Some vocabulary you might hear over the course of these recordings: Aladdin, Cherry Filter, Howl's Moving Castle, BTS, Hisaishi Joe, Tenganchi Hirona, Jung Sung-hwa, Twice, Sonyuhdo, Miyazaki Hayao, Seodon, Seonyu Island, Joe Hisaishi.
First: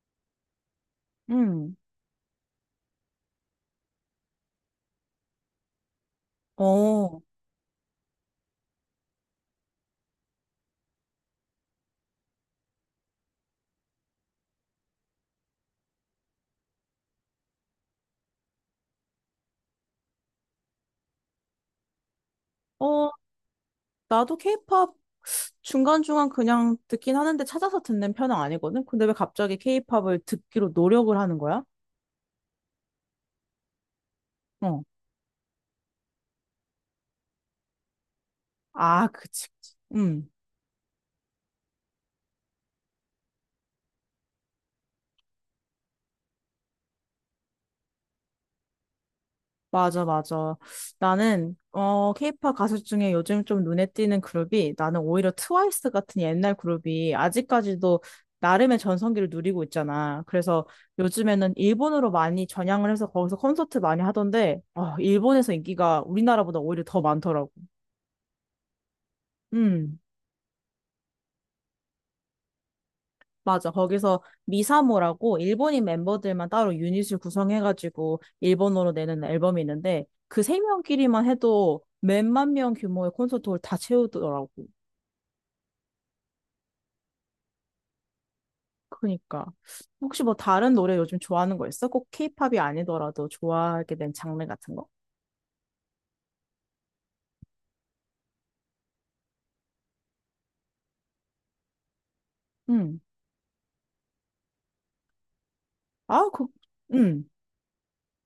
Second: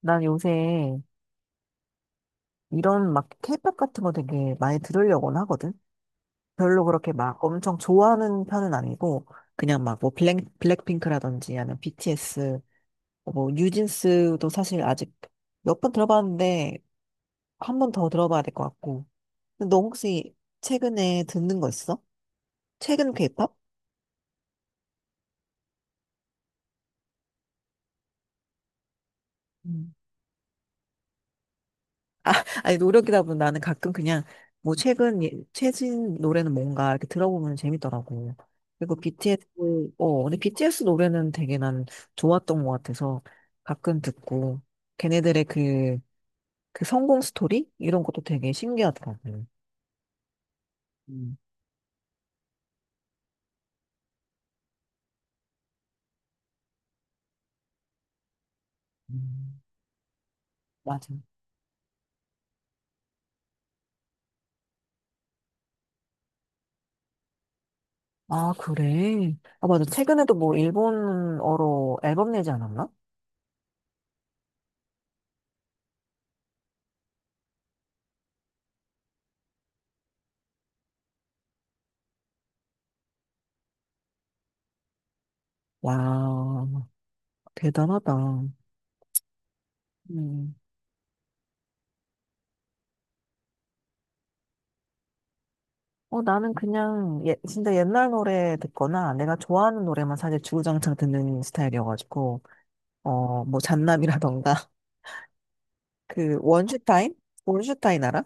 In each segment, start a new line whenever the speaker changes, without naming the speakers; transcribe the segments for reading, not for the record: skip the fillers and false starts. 난 요새
음.
이런 막 케이팝 같은 거 되게 많이 들으려고는 하거든? 별로 그렇게
어.
막 엄청 좋아하는 편은 아니고, 그냥 막 뭐 블랙, 블랙핑크라든지 아니면 BTS, 뭐 뉴진스도 사실 아직 몇 번 들어봤는데, 한 번 더 들어봐야 될 것 같고. 근데 너 혹시 최근에 듣는 거 있어?
어,
최근 케이팝?
나도 케이팝 중간중간 그냥 듣긴 하는데 찾아서 듣는 편은 아니거든? 근데 왜 갑자기 케이팝을 듣기로 노력을 하는 거야?
아, 아니, 노력이다 보면 나는 가끔 그냥, 뭐,
어.
최근, 최신 노래는 뭔가 이렇게 들어보면 재밌더라고. 그리고
아,
BTS,
그치, 그치.
어,
음.
근데 BTS 노래는 되게 난 좋았던 것 같아서 가끔 듣고, 걔네들의 그, 그 성공 스토리? 이런 것도 되게 신기하더라고.
맞아, 맞아.
음,
나는, 케이팝 가수 중에 요즘 좀 눈에 띄는 그룹이 나는 오히려 트와이스 같은 옛날 그룹이 아직까지도 나름의 전성기를
음,
누리고 있잖아. 그래서
맞아.
요즘에는 일본으로 많이 전향을 해서 거기서 콘서트 많이 하던데, 일본에서 인기가 우리나라보다 오히려 더 많더라고.
아, 그래. 아, 맞아.
음,
최근에도 뭐, 일본어로 앨범 내지 않았나?
맞아. 거기서 미사모라고 일본인 멤버들만 따로 유닛을 구성해가지고 일본어로 내는 앨범이 있는데 그 세 명끼리만 해도 몇만 명 규모의 콘서트홀 다 채우더라고.
와, 대단하다.
그러니까 혹시 뭐
음.
다른 노래 요즘 좋아하는 거 있어? 꼭 케이팝이 아니더라도 좋아하게 된 장르 같은 거?
어, 나는 그냥 예, 진짜 옛날 노래 듣거나 내가 좋아하는 노래만 사실 주구장창 듣는 스타일이어가지고
음.
어, 뭐 잔남이라던가
아,
그
그,
원슈타인?
음.
원슈타인 알아?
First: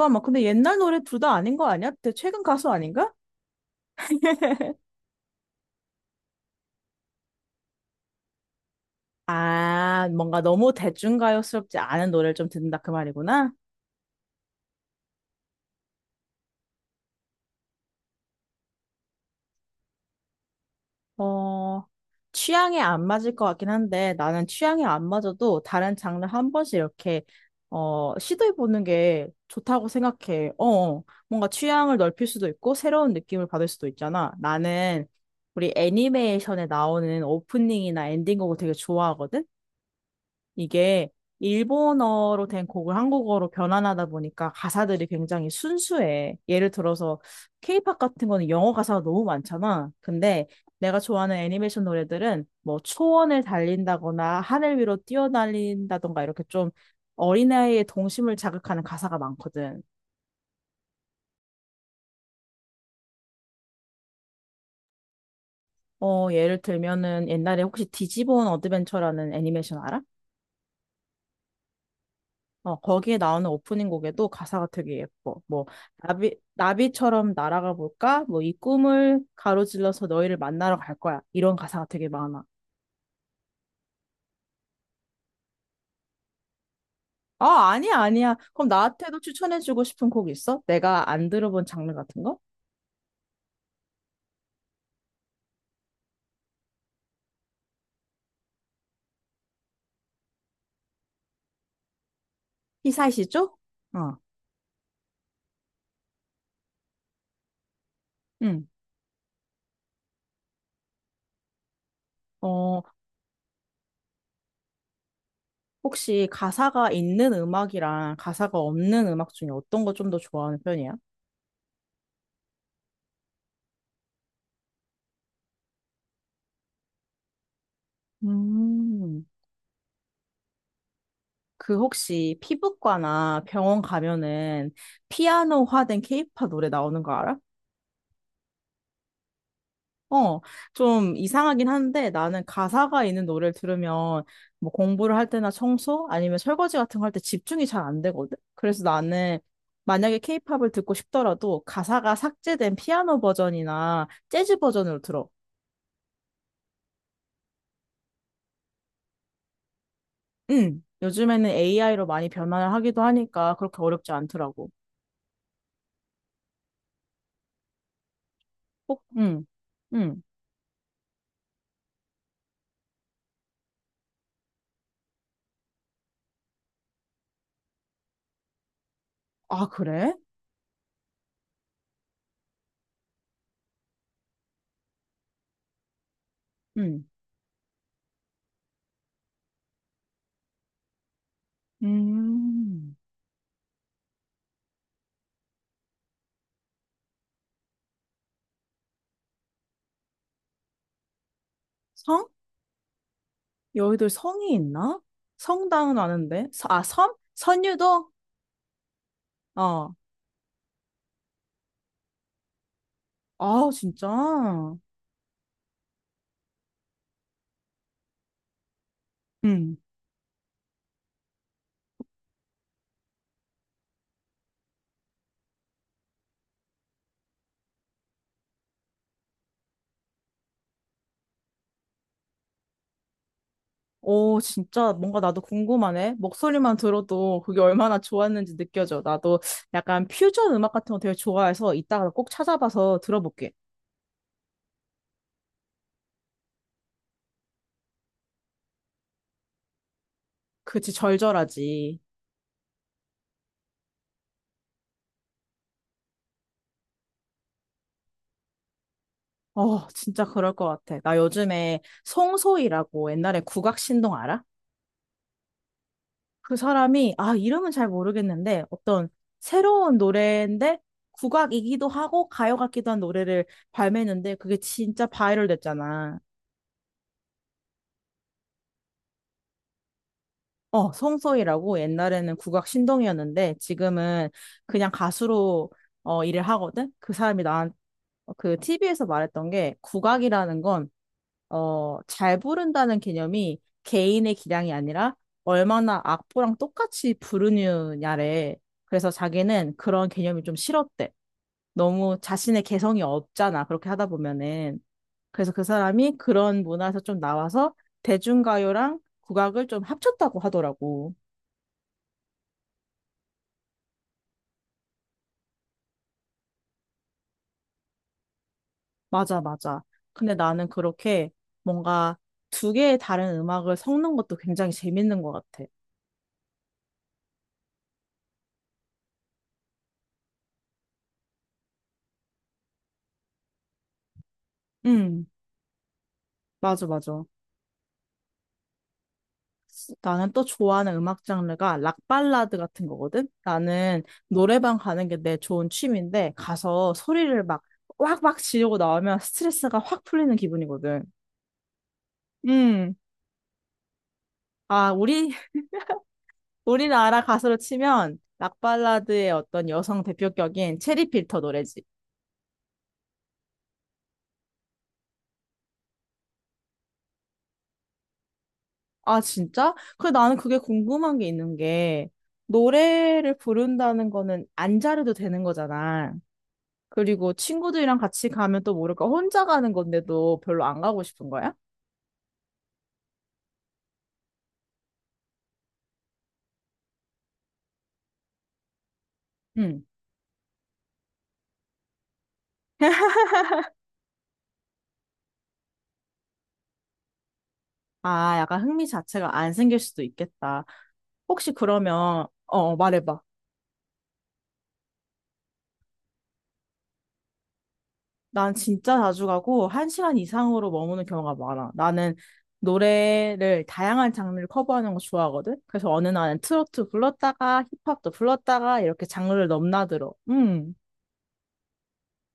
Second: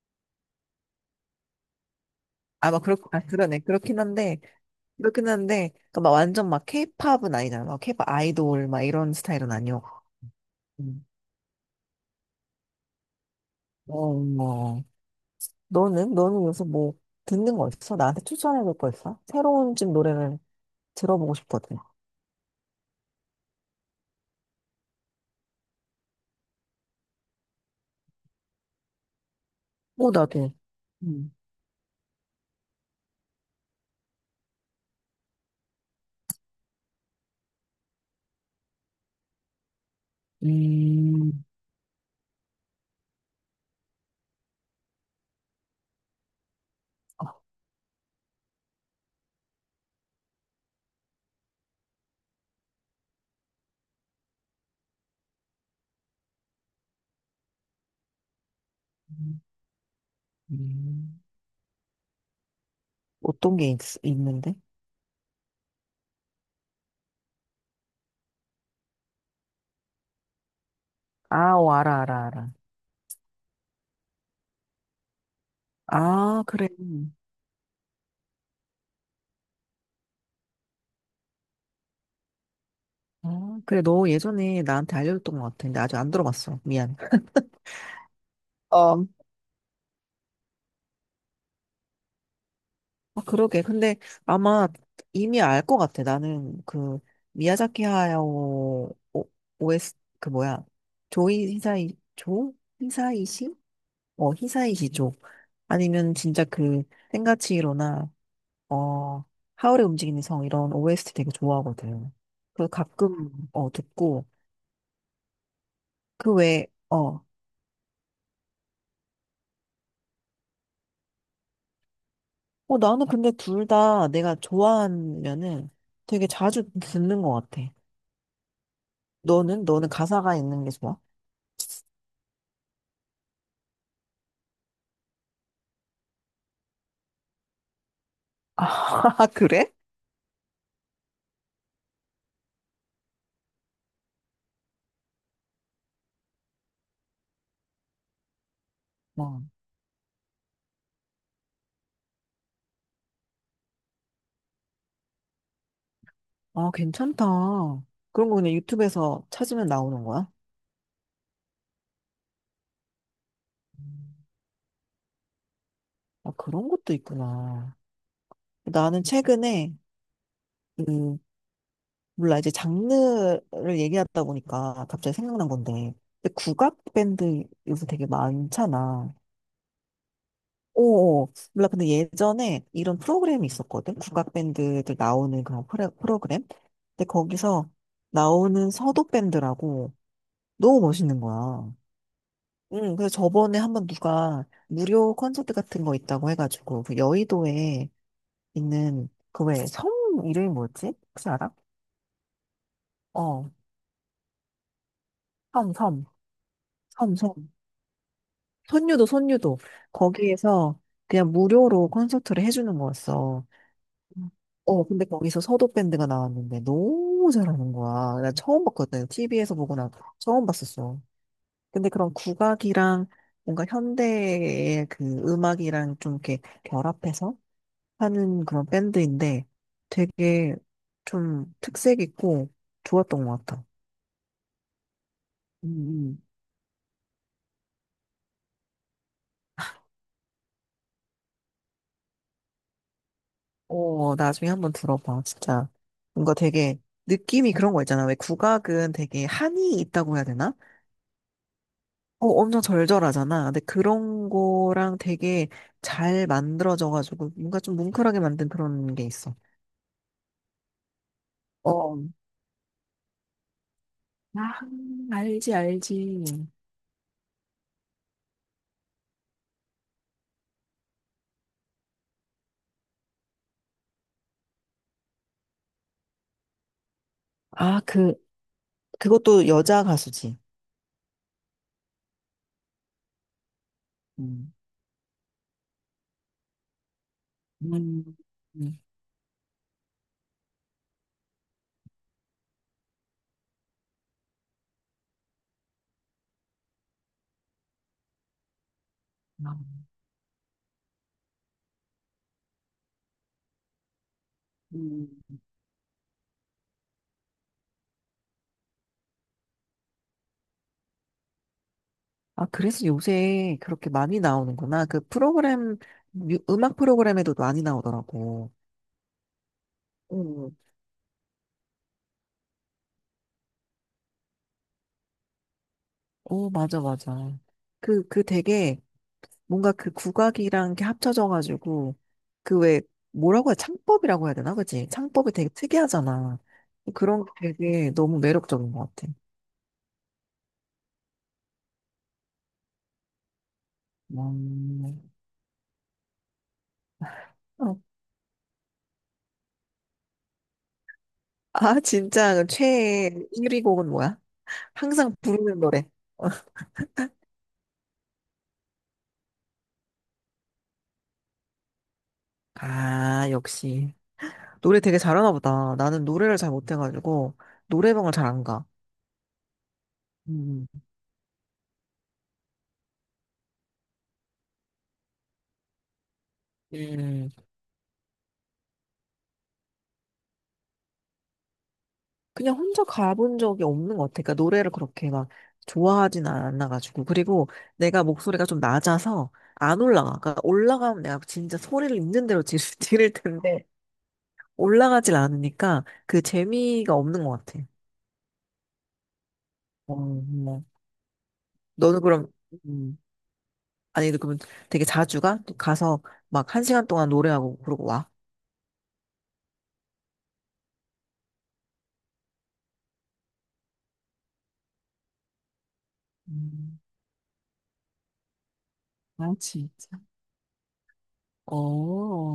잠깐만. 근데 옛날 노래 둘 다 아닌 거 아니야? 최근 가수
아마 그렇
아닌가?
아 그러네 그렇긴 한데 그막 완전 막 케이팝은 아니잖아. 막 케이팝 아이돌 막 이런 스타일은 아니었고.
아, 뭔가 너무
음.
대중가요스럽지 않은 노래를 좀 듣는다 그 말이구나.
어, 뭐 너는 요새 뭐 듣는 거 있어? 나한테 추천해줄 거 있어? 새로운 집 노래를 들어보고 싶거든.
어, 취향에 안 맞을 것 같긴 한데 나는 취향에 안 맞아도 다른 장르 한 번씩 이렇게 시도해보는 게 좋다고
어
생각해.
나도.
어, 어.
음.
뭔가 취향을 넓힐 수도 있고 새로운 느낌을 받을 수도 있잖아. 나는 우리 애니메이션에 나오는 오프닝이나 엔딩곡을 되게 좋아하거든. 이게
음.
일본어로 된 곡을 한국어로 변환하다 보니까 가사들이 굉장히 순수해. 예를 들어서 케이팝 같은 거는 영어 가사가 너무 많잖아. 근데 내가 좋아하는 애니메이션 노래들은 뭐 초원을 달린다거나 하늘 위로 뛰어날린다던가 이렇게 좀 어린아이의 동심을 자극하는 가사가 많거든.
음, 어떤 게 있는데?
어, 예를 들면은 옛날에 혹시 디지몬 어드벤처라는 애니메이션 알아?
아, 오, 알아, 알아, 알아.
어, 거기에 나오는 오프닝 곡에도 가사가 되게 예뻐. 뭐, 나비,
아, 그래.
나비처럼 날아가 볼까? 뭐, 이 꿈을 가로질러서 너희를 만나러 갈 거야. 이런 가사가 되게 많아.
아, 그래. 너 예전에 나한테 알려줬던 것 같아. 근데 아직 안 들어봤어. 미안.
아, 아니야, 아니야. 그럼
어.
나한테도 추천해주고 싶은 곡 있어? 내가 안 들어본 장르 같은 거?
아, 그러게. 근데 아마 이미 알 것 같아. 나는 그 미야자키 하야오 오- 에스 그 뭐야? 조이 히사이 조 히사이시?
히사이시죠? 어,
어, 히사이시 조. 아니면 진짜 그 텐가치히로나
응.
어, 하울의 움직이는 성 이런 OST 되게 좋아하거든. 그래서
어,
가끔 어 듣고
혹시
그 외에
가사가
어,
있는 음악이랑 가사가 없는 음악 중에 어떤 거 좀 더 좋아하는 편이야?
어 나는 근데 둘 다 내가 좋아하면은 되게 자주 듣는 것 같아.
음.
너는 가사가 있는 게 좋아?
그 혹시 피부과나 병원 가면은 피아노화된 케이팝 노래 나오는 거 알아?
아, 그래?
어, 좀 이상하긴 한데 나는 가사가 있는 노래를 들으면 뭐 공부를 할 때나 청소 아니면 설거지 같은 거 할 때 집중이 잘 안 되거든? 그래서 나는
어.
만약에 케이팝을 듣고 싶더라도 가사가 삭제된 피아노 버전이나 재즈 버전으로 들어.
아, 괜찮다. 그런 거 그냥 유튜브에서 찾으면 나오는 거야?
응. 요즘에는 AI로 많이 변화를 하기도 하니까 그렇게 어렵지 않더라고.
아, 그런 것도 있구나.
꼭,
나는
응,
최근에
응.
그 몰라, 이제 장르를 얘기하다 보니까 갑자기 생각난 건데. 근데 국악 밴드 요새 되게 많잖아.
아, 그래?
오, 몰라. 근데 예전에 이런 프로그램이 있었거든. 국악 밴드들 나오는 그런 프로그램.
응.
근데 거기서 나오는 서도 밴드라고 너무 멋있는 거야. 응,
음,
그래서 저번에 한번 누가 무료 콘서트 같은 거 있다고 해가지고 그 여의도에 있는 그 왜 섬 이름이 뭐였지? 혹시 알아?
성?
어,
여의도에 성이 있나?
섬,
성당은
섬,
아는데. 아, 섬?
섬, 섬.
선유도?
선유도, 선유도.
어.
거기에서 그냥 무료로 콘서트를 해주는 거였어.
아, 진짜?
어, 근데 거기서 서도 밴드가 나왔는데 너무 잘하는 거야. 나 처음 봤거든. TV에서 보고
음.
나 처음 봤었어. 근데 그런 국악이랑 뭔가 현대의 그 음악이랑 좀 이렇게 결합해서 하는 그런 밴드인데 되게 좀 특색 있고 좋았던 것 같아.
오, 진짜 뭔가 나도
음,
궁금하네.
음.
목소리만 들어도 그게 얼마나 좋았는지 느껴져. 나도 약간 퓨전 음악 같은 거 되게 좋아해서 이따가 꼭 찾아봐서 들어볼게.
오, 나중에 한 번 들어봐, 진짜. 뭔가 되게, 느낌이 그런 거 있잖아. 왜 국악은 되게 한이 있다고 해야 되나?
그치, 절절하지.
어, 엄청 절절하잖아. 근데 그런 거랑 되게 잘 만들어져가지고, 뭔가 좀 뭉클하게 만든 그런 게 있어.
어, 진짜 그럴 것 같아. 나 요즘에
어,
송소희라고 옛날에 국악 신동 알아?
아, 알지, 알지.
그 사람이, 아, 이름은 잘 모르겠는데, 어떤 새로운 노래인데, 국악이기도 하고, 가요 같기도 한 노래를 발매했는데, 그게 진짜 바이럴 됐잖아.
아, 그, 그것도 여자 가수지.
어, 송소희라고 옛날에는 국악 신동이었는데, 지금은
음,
그냥 가수로, 일을 하거든? 그 사람이
음,
그
음.
TV에서 말했던 게, 국악이라는 건, 잘 부른다는 개념이 개인의 기량이 아니라, 얼마나 악보랑 똑같이 부르느냐래. 그래서 자기는
아,
그런 개념이 좀 싫었대. 너무 자신의 개성이 없잖아. 그렇게 하다 보면은.
음.
그래서 그 사람이 그런 문화에서 좀 나와서 대중가요랑 국악을 좀 합쳤다고 하더라고.
아, 그래서 요새 그렇게 많이 나오는구나. 그 프로그램, 음악 프로그램에도 많이 나오더라고.
맞아, 맞아. 근데
음.
나는 그렇게 뭔가 두 개의 다른 음악을 섞는 것도 굉장히 재밌는 것 같아.
오, 맞아, 맞아. 그, 그 되게 뭔가 그 국악이랑 게 합쳐져가지고 그 왜 뭐라고 해야 창법이라고 해야 되나? 그치?
음,
창법이 되게 특이하잖아.
맞아, 맞아.
그런 게 되게 너무 매력적인 것 같아.
나는 또 좋아하는 음악 장르가 락 발라드 같은 거거든. 나는 노래방
음,
가는 게 내 좋은 취미인데 가서 소리를 막
어.
왁왁 지르고 나오면 스트레스가 확 풀리는 기분이거든.
아, 진짜 그
음.
최애 1위 곡은 뭐야?
아,
항상
우리,
부르는 노래.
우리나라 가수로 치면 락발라드의 어떤 여성 대표격인 체리 필터 노래지.
아, 역시. 노래 되게 잘하나 보다. 나는 노래를 잘 못해가지고 노래방을 잘 안 가.
아, 진짜? 그 나는 그게
음,
궁금한 게 있는 게, 노래를 부른다는 거는 안 잘해도 되는 거잖아.
음.
그리고 친구들이랑 같이 가면 또 모를까 혼자 가는 건데도 별로 안 가고 싶은 거야?
그냥 혼자 가본 적이 없는 것 같아. 그러니까 노래를 그렇게 막 좋아하진 않아가지고. 그리고 내가 목소리가 좀 낮아서 안
응.
올라가. 그러니까 올라가면 내가 진짜 소리를 있는 대로 지- 지를 텐데 올라가질 않으니까 그 재미가 없는 것 같아.
아, 약간 흥미 자체가 안 생길
어,
수도 있겠다.
뭐.
혹시
너는
그러면,
그럼, 음,
말해봐.
아니, 그러면 되게 자주 가? 가서 막 1시간 동안 노래하고 그러고 와?
난 진짜 자주 가고 한 시간 이상으로 머무는 경우가 많아. 나는 노래를 다양한 장르를 커버하는 거 좋아하거든. 그래서 어느 날은
음,
트로트 불렀다가 힙합도 불렀다가 이렇게
아,
장르를
진짜.
넘나들어. 음.
어,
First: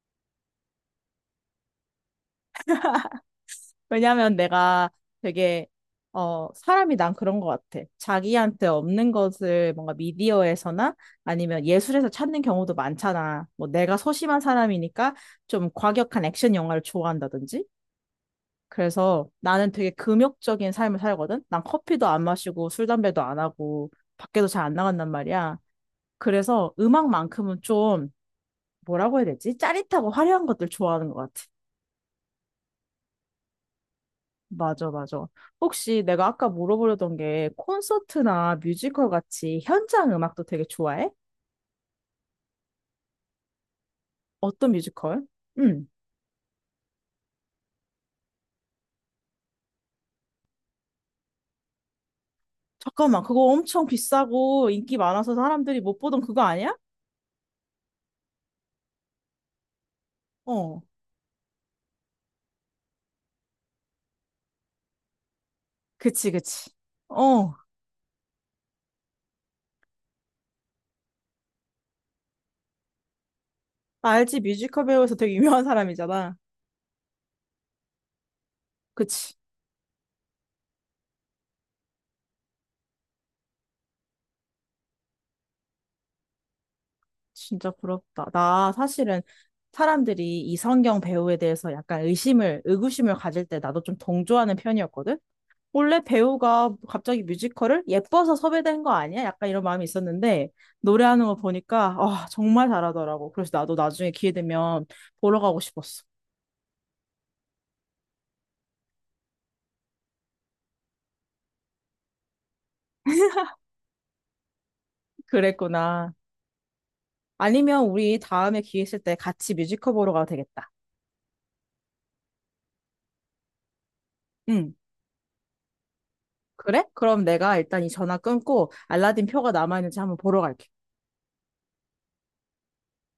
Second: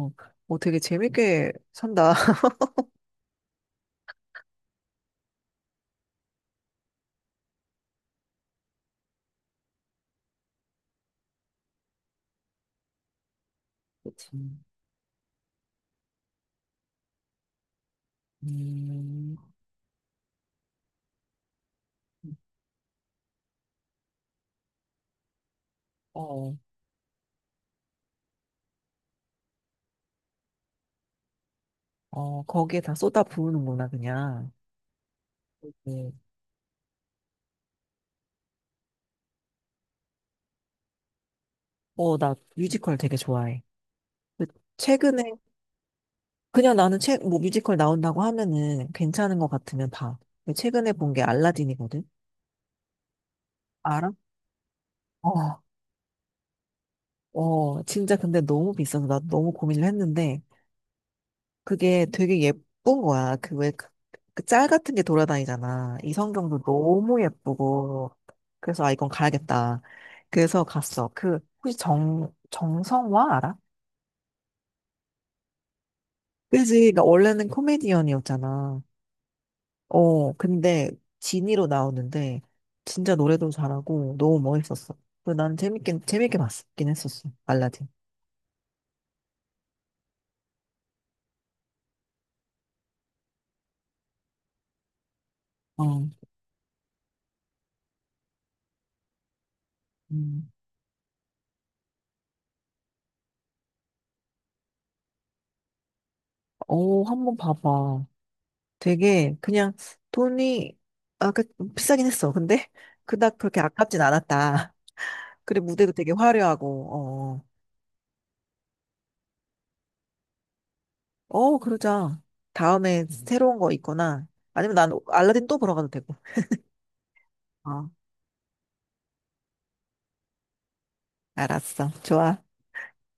어, 되게 재밌게 산다.
왜냐면 내가 되게 사람이 난 그런 것 같아. 자기한테 없는 것을 뭔가 미디어에서나 아니면 예술에서 찾는 경우도 많잖아. 뭐 내가
그치.
소심한 사람이니까 좀 과격한 액션 영화를 좋아한다든지. 그래서
음,
나는 되게 금욕적인 삶을 살거든? 난 커피도 안 마시고 술, 담배도 안 하고 밖에도 잘 안 나간단 말이야.
어.
그래서 음악만큼은 좀 뭐라고 해야 되지? 짜릿하고 화려한 것들 좋아하는 것 같아.
어, 거기에 다 쏟아 부으는구나, 그냥.
맞아, 맞아. 혹시
네.
내가 아까 물어보려던 게 콘서트나 뮤지컬 같이 현장 음악도 되게 좋아해?
어, 나 뮤지컬 되게 좋아해. 그
어떤
최근에,
뮤지컬? 응.
그냥 나는 책, 뭐 뮤지컬 나온다고 하면은 괜찮은 것 같으면 봐. 근데 최근에 본 게 알라딘이거든?
잠깐만, 그거 엄청
알아?
비싸고 인기 많아서
어,
사람들이 못 보던 그거 아니야?
어, 진짜 근데 너무 비싸서 나 너무 고민을 했는데
어.
그게 되게 예쁜 거야. 그 왜, 그, 그짤 같은 게 돌아다니잖아. 이
그치,
성경도
그치.
너무
어.
예쁘고. 그래서 아, 이건 가야겠다. 그래서 갔어. 그, 혹시 정성화 알아?
알지, 뮤지컬 배우에서 되게 유명한 사람이잖아.
그지? 그러니까 원래는 코미디언이었잖아.
그치.
어, 근데 진이로 나오는데 진짜 노래도 잘하고 너무 멋있었어. 그래서 난 재밌게 재밌게 봤긴 했었어.
진짜
알라딘.
부럽다. 나 사실은 사람들이 이성경 배우에 대해서 약간 의심을, 의구심을 가질 때 나도 좀 동조하는 편이었거든? 원래
어,
배우가 갑자기 뮤지컬을 예뻐서 섭외된 거 아니야? 약간 이런 마음이 있었는데
음.
노래하는 거 보니까 아, 정말 잘하더라고. 그래서 나도 나중에 기회 되면 보러 가고 싶었어.
어, 한번 봐봐. 되게 그냥 돈이 아, 그 비싸긴 했어. 근데 그닥 그렇게 아깝진 않았다. 그래 무대도 되게
그랬구나.
화려하고
아니면 우리 다음에 기회 있을 때 같이 뮤지컬 보러 가도 되겠다.
어, 어, 어, 그러자. 다음에 새로운 거 있거나
응.
아니면 난 알라딘 또 보러 가도 되고.
그래? 그럼 내가 일단 이
어,
전화 끊고 알라딘 표가 남아있는지 한번 보러 갈게.
알았어. 좋아.